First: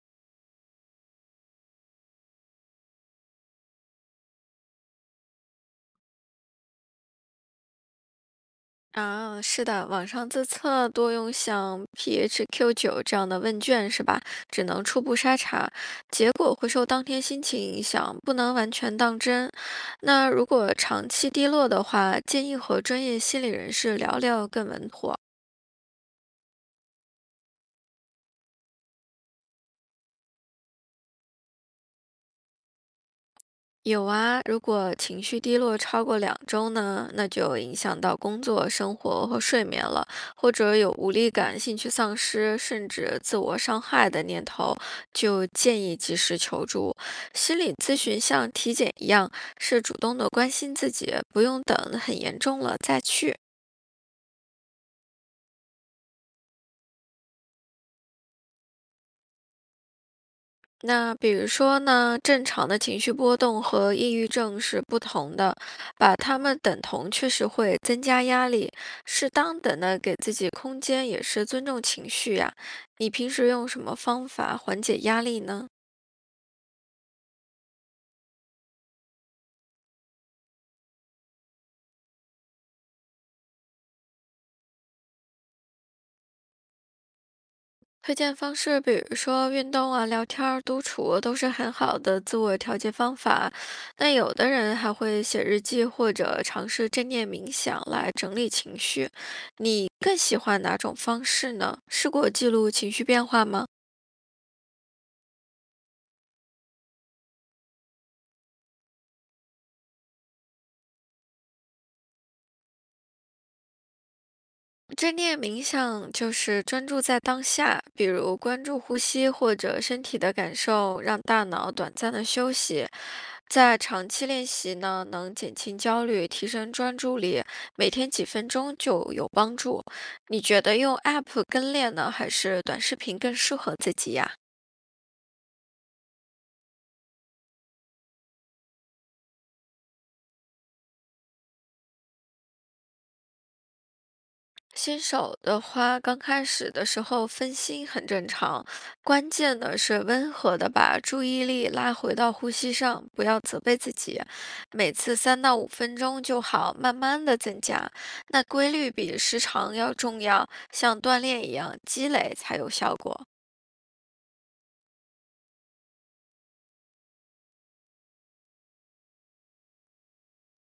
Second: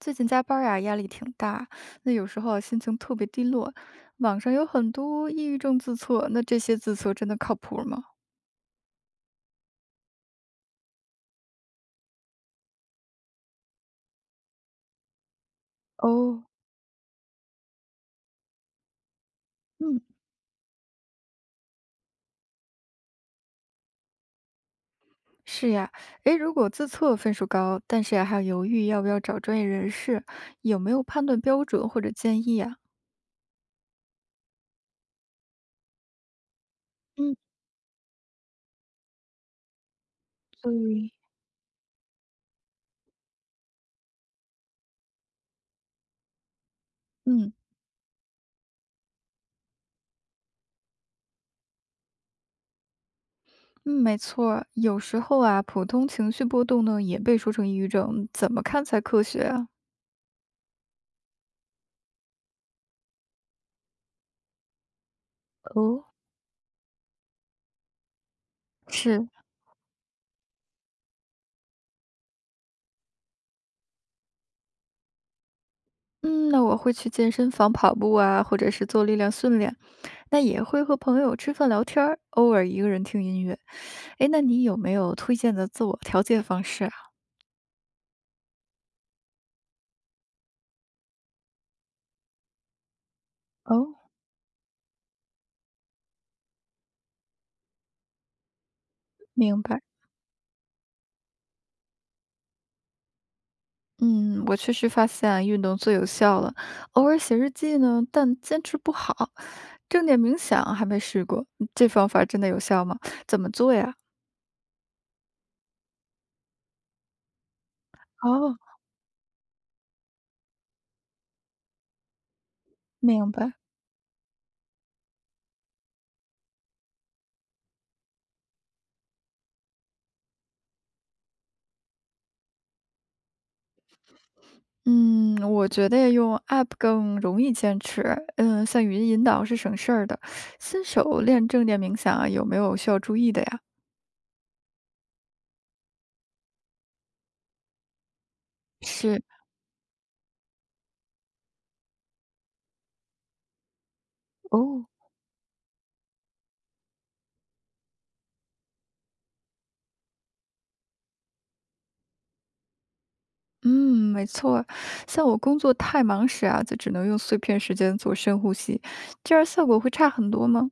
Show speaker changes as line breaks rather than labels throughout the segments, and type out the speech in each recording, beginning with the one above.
最近加班儿呀，压力挺大，那有时候啊心情特别低落。网上有很多抑郁症自测，那这些自测真的靠谱吗？
啊，是的，网上自测多用像 PHQ-9这样的问卷是吧？只能初步筛查，结
哦，
果会受当天心情影响，不能完全当真。
嗯，
那如果长期低落的话，建议和专业心理人士聊聊更稳妥。
是呀。诶，如果自测分数高，但是呀还犹豫要不要找专业人士，有没有判断标准或者建议啊？
有啊，如果情绪低落超过2周呢，那
嗯，
就影响到工作、生活和睡眠了，或
所
者有无
以
力感、兴趣丧失，甚至自我伤害的念头，就建议及时求助。
嗯
心理咨询像体检一样，是主动的关心自己，不用等很严重了再去。
嗯，没错儿有时候啊，普通情绪波动呢也被说成抑郁症，怎么看才科学啊？
那比如说呢，正常的情绪波动和抑郁症是不同的，
哦，
把它们等同确实会增加压力。
是，
适当的呢，给自己空间也是尊重情绪呀。你平时用什么方法缓解压力呢？
嗯，那我会去健身房跑步啊，或者是做力量训练。那也会和朋友吃饭聊天儿，偶尔一个人听音乐。诶，那你有没有推荐的自我调节方式啊？
推荐方式，比如说运动啊、聊天儿、独处，都是很好的自我调节方法。
哦，
那有的人还会写日记，或者尝试正念冥想来整理情绪。
明白。
你更喜欢哪种方式呢？试过记录情绪变化吗？
嗯，我确实发现啊运动最有效了。偶尔写日记呢，但坚持不好。正念冥想还没试过，这方法真的有效吗？怎么做呀？
正念冥想就是专注在当下，比如
哦，
关注呼吸或者身体的感受，让大脑短暂的休息。
明白。
在长期练习呢，能减轻焦虑，提升专注力，每天几分钟就有帮助。你觉得用 App 跟练呢，还是短视频更适合自己呀？
嗯，我觉得用 App 更容易坚持。嗯，像语音引导是省事儿的。新手练正念冥想啊，有没有需要注意的呀？
新手的话，刚开始的时候分心很正常，
是
关键的是温和的把注意力拉回到呼吸上，不要责备自己，
哦。
每次3到5分钟就好，慢慢的增加。那规律比时长要重要，像锻炼一样，积累才有效果。
嗯，没错，像我工作太忙时啊，就只能用碎片时间做深呼吸，这样效果会差很多吗？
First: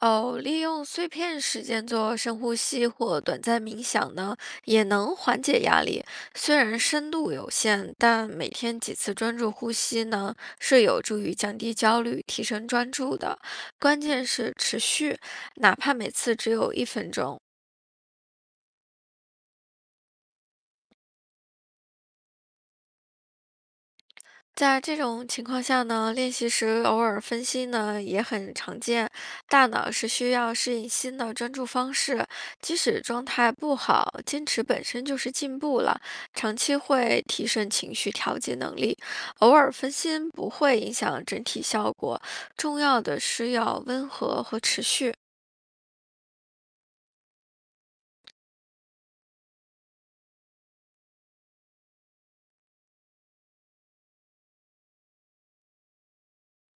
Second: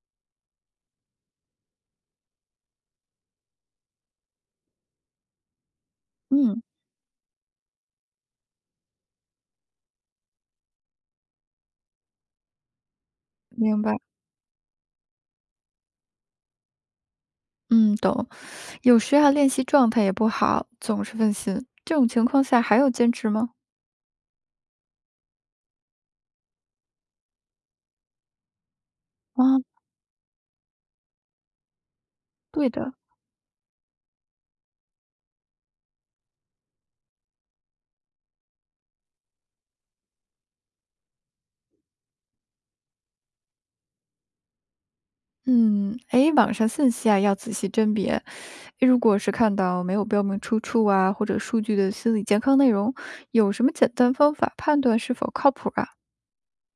哦，利用碎片时间做深呼吸或短暂冥想呢，也能缓解压力。虽
嗯，
然深度有限，但每天几次专注呼吸呢，是有助于降低焦虑、提升专注的。
明白，
关键是持续，哪怕每次只有1分钟。
嗯，懂。有时啊，练习状态也不好，总是分心，这种情况下还有坚持吗？
在这种情况下呢，练习时偶尔分心呢也很常见。
啊，
大脑是需要适应新的专注方式，
对
即
的，
使状态不好，坚持本身就是进步了。长期会提升情绪调节能力，偶尔分心不会影响整体效果。重要的是要温和和持续。
嗯，诶，网上信息啊要仔细甄别，如果是看到没有标明出处啊，或者数据的心理健康内容，有什么简单方法判断是否靠谱啊？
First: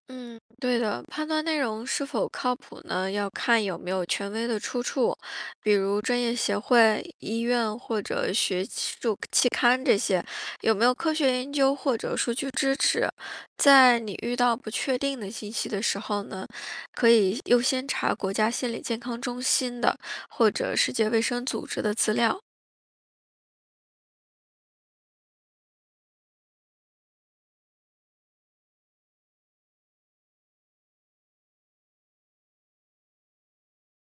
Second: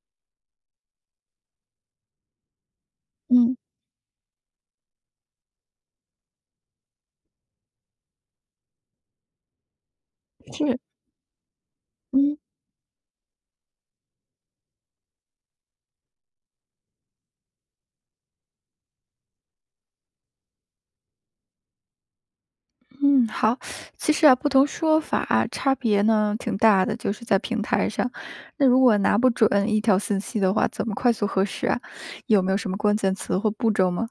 嗯，对的，判断内容是否靠谱呢，要
嗯，
看有没有权威的出处，比如专业协会、医院或者学术期刊这些，有
是，
没有科学研究或者数
嗯，
据支持。在你遇到不确定的信息的时候呢，可以优先查国家心理健康中心的或者世界卫生组织的资料。
嗯，好。其实啊，不同说法啊差别呢挺大的，就是在平台上。那如果拿不准一条信息的话，怎么快速核实啊？有没有什么关键词或步骤吗？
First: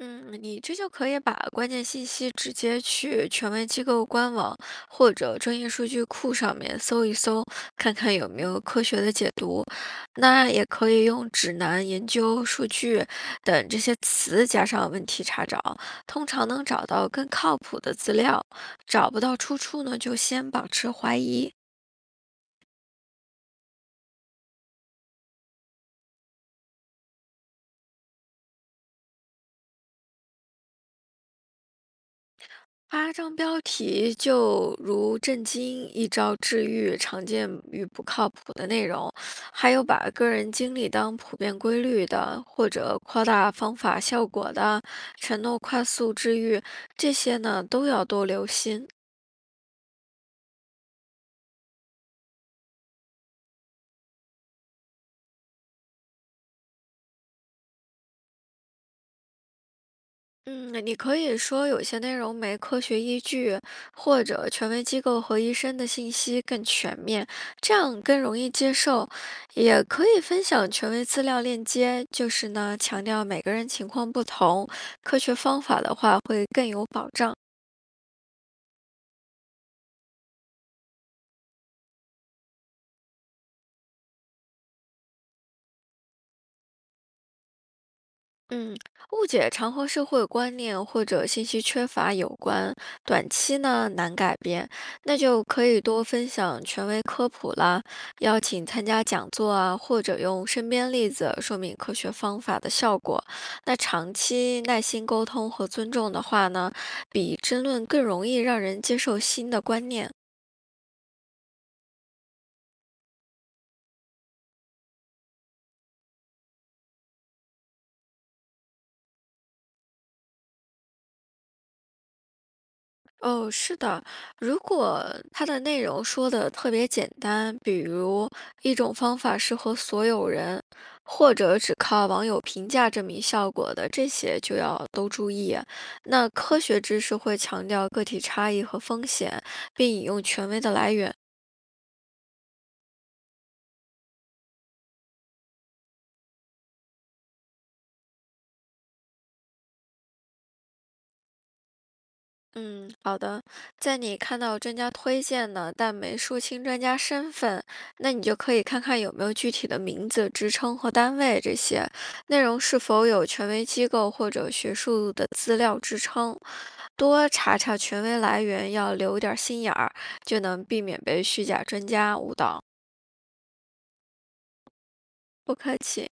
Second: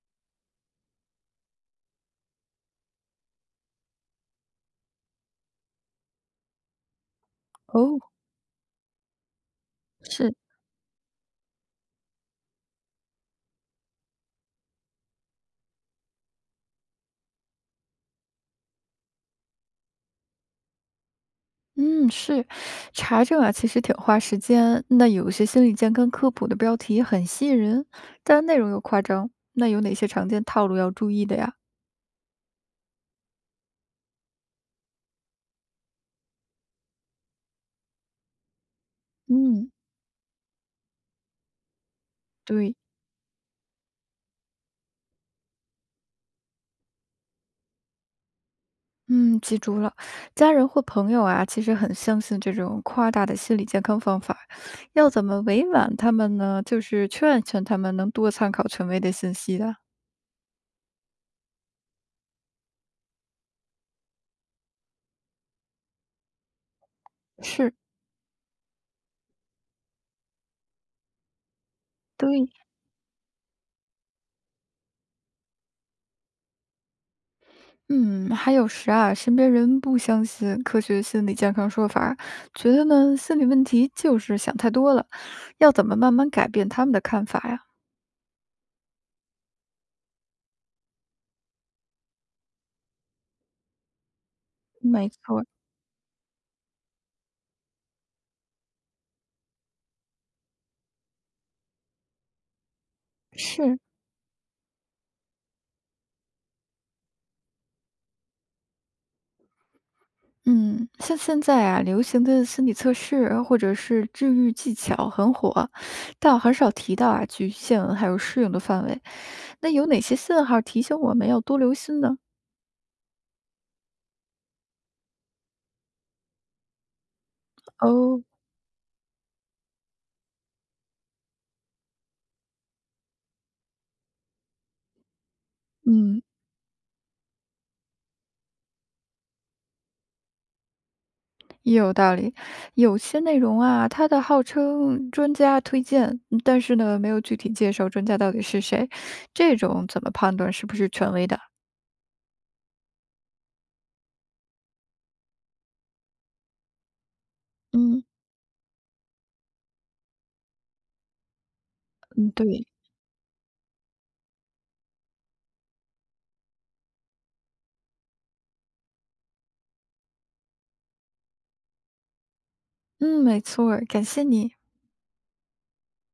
嗯，你这就可以把关键信息直接去权威机构官网或者专业数据库上面搜一搜，看
哦，
看有没有科学的解读。
是，
那也可以用指南、研究、数据等这些词加上问题查找，通常能找到更靠谱的资料。找不到出处呢，就先保持怀疑。
嗯，是，查证啊，其实挺花时间。那有些心理健康科普的标题很吸引人，但内容又夸张，那有哪些常见套路要注意的呀？
八张标题就如震惊、一招治愈、常见与不靠谱的内容，
嗯。
还有把个人经历当普遍规律的，或
对。
者夸大方法效果的，承诺快速治愈，这些呢都要多留心。
嗯，记住了。家人或朋友啊，其实很相信这种夸大的心理健康方法，要怎么委婉他们呢？就是劝劝他们能多参考权威的信息的。
嗯，你可以说有些内容没科学依据，或者权威机构和医生的信息更全面，这
是，
样更容易接受。也可以分享权威资料链接，就
对，
是呢，强调每个人情况不同，科学方法的话会更有保障。
嗯，还有时啊，身边人不相信科学心理健康说法儿觉得呢心理问题就是想太多了，要怎么慢慢改变他们的看法呀？
嗯，误解常和社会观念或者信息缺乏有关，短期呢难改变，
没
那就
错，
可以多分享权威科普啦，邀请参加讲座啊，或者用身边例子说明科学方法的效果。那
是
长期耐心沟通和尊重的话呢，比争论更容易让人接受新的观念。
嗯，像现在啊，流行的心理测试或者是治愈技巧很火，但很少提到啊局限还有适用的范围。那有哪些信号提醒我们要多留心呢？
哦，是的，如果它的内容说的特别简单，比
哦，
如一种方法适合所有人，或者只靠网友评价证明效果的，这些就要都注意。
嗯，
那科学知识会强调个体差异和风险，并引用权威的来源。
也有道理。有些内容啊，它的号称专家推荐，但是呢，没有具体介绍专家到底是谁，这种怎么判断是不是权威的？
嗯，好的。在你看到专家推荐呢，但没说清专家身份，
嗯
那你就可以看看有没有具体的名字、职称和单位这些，
嗯，
内容
对。
是否有权威机构或者学术的资料支撑。多查查权威来源，要留点儿心眼儿，就能避免被虚假专家误导。
嗯，没错儿感谢你。
不客气。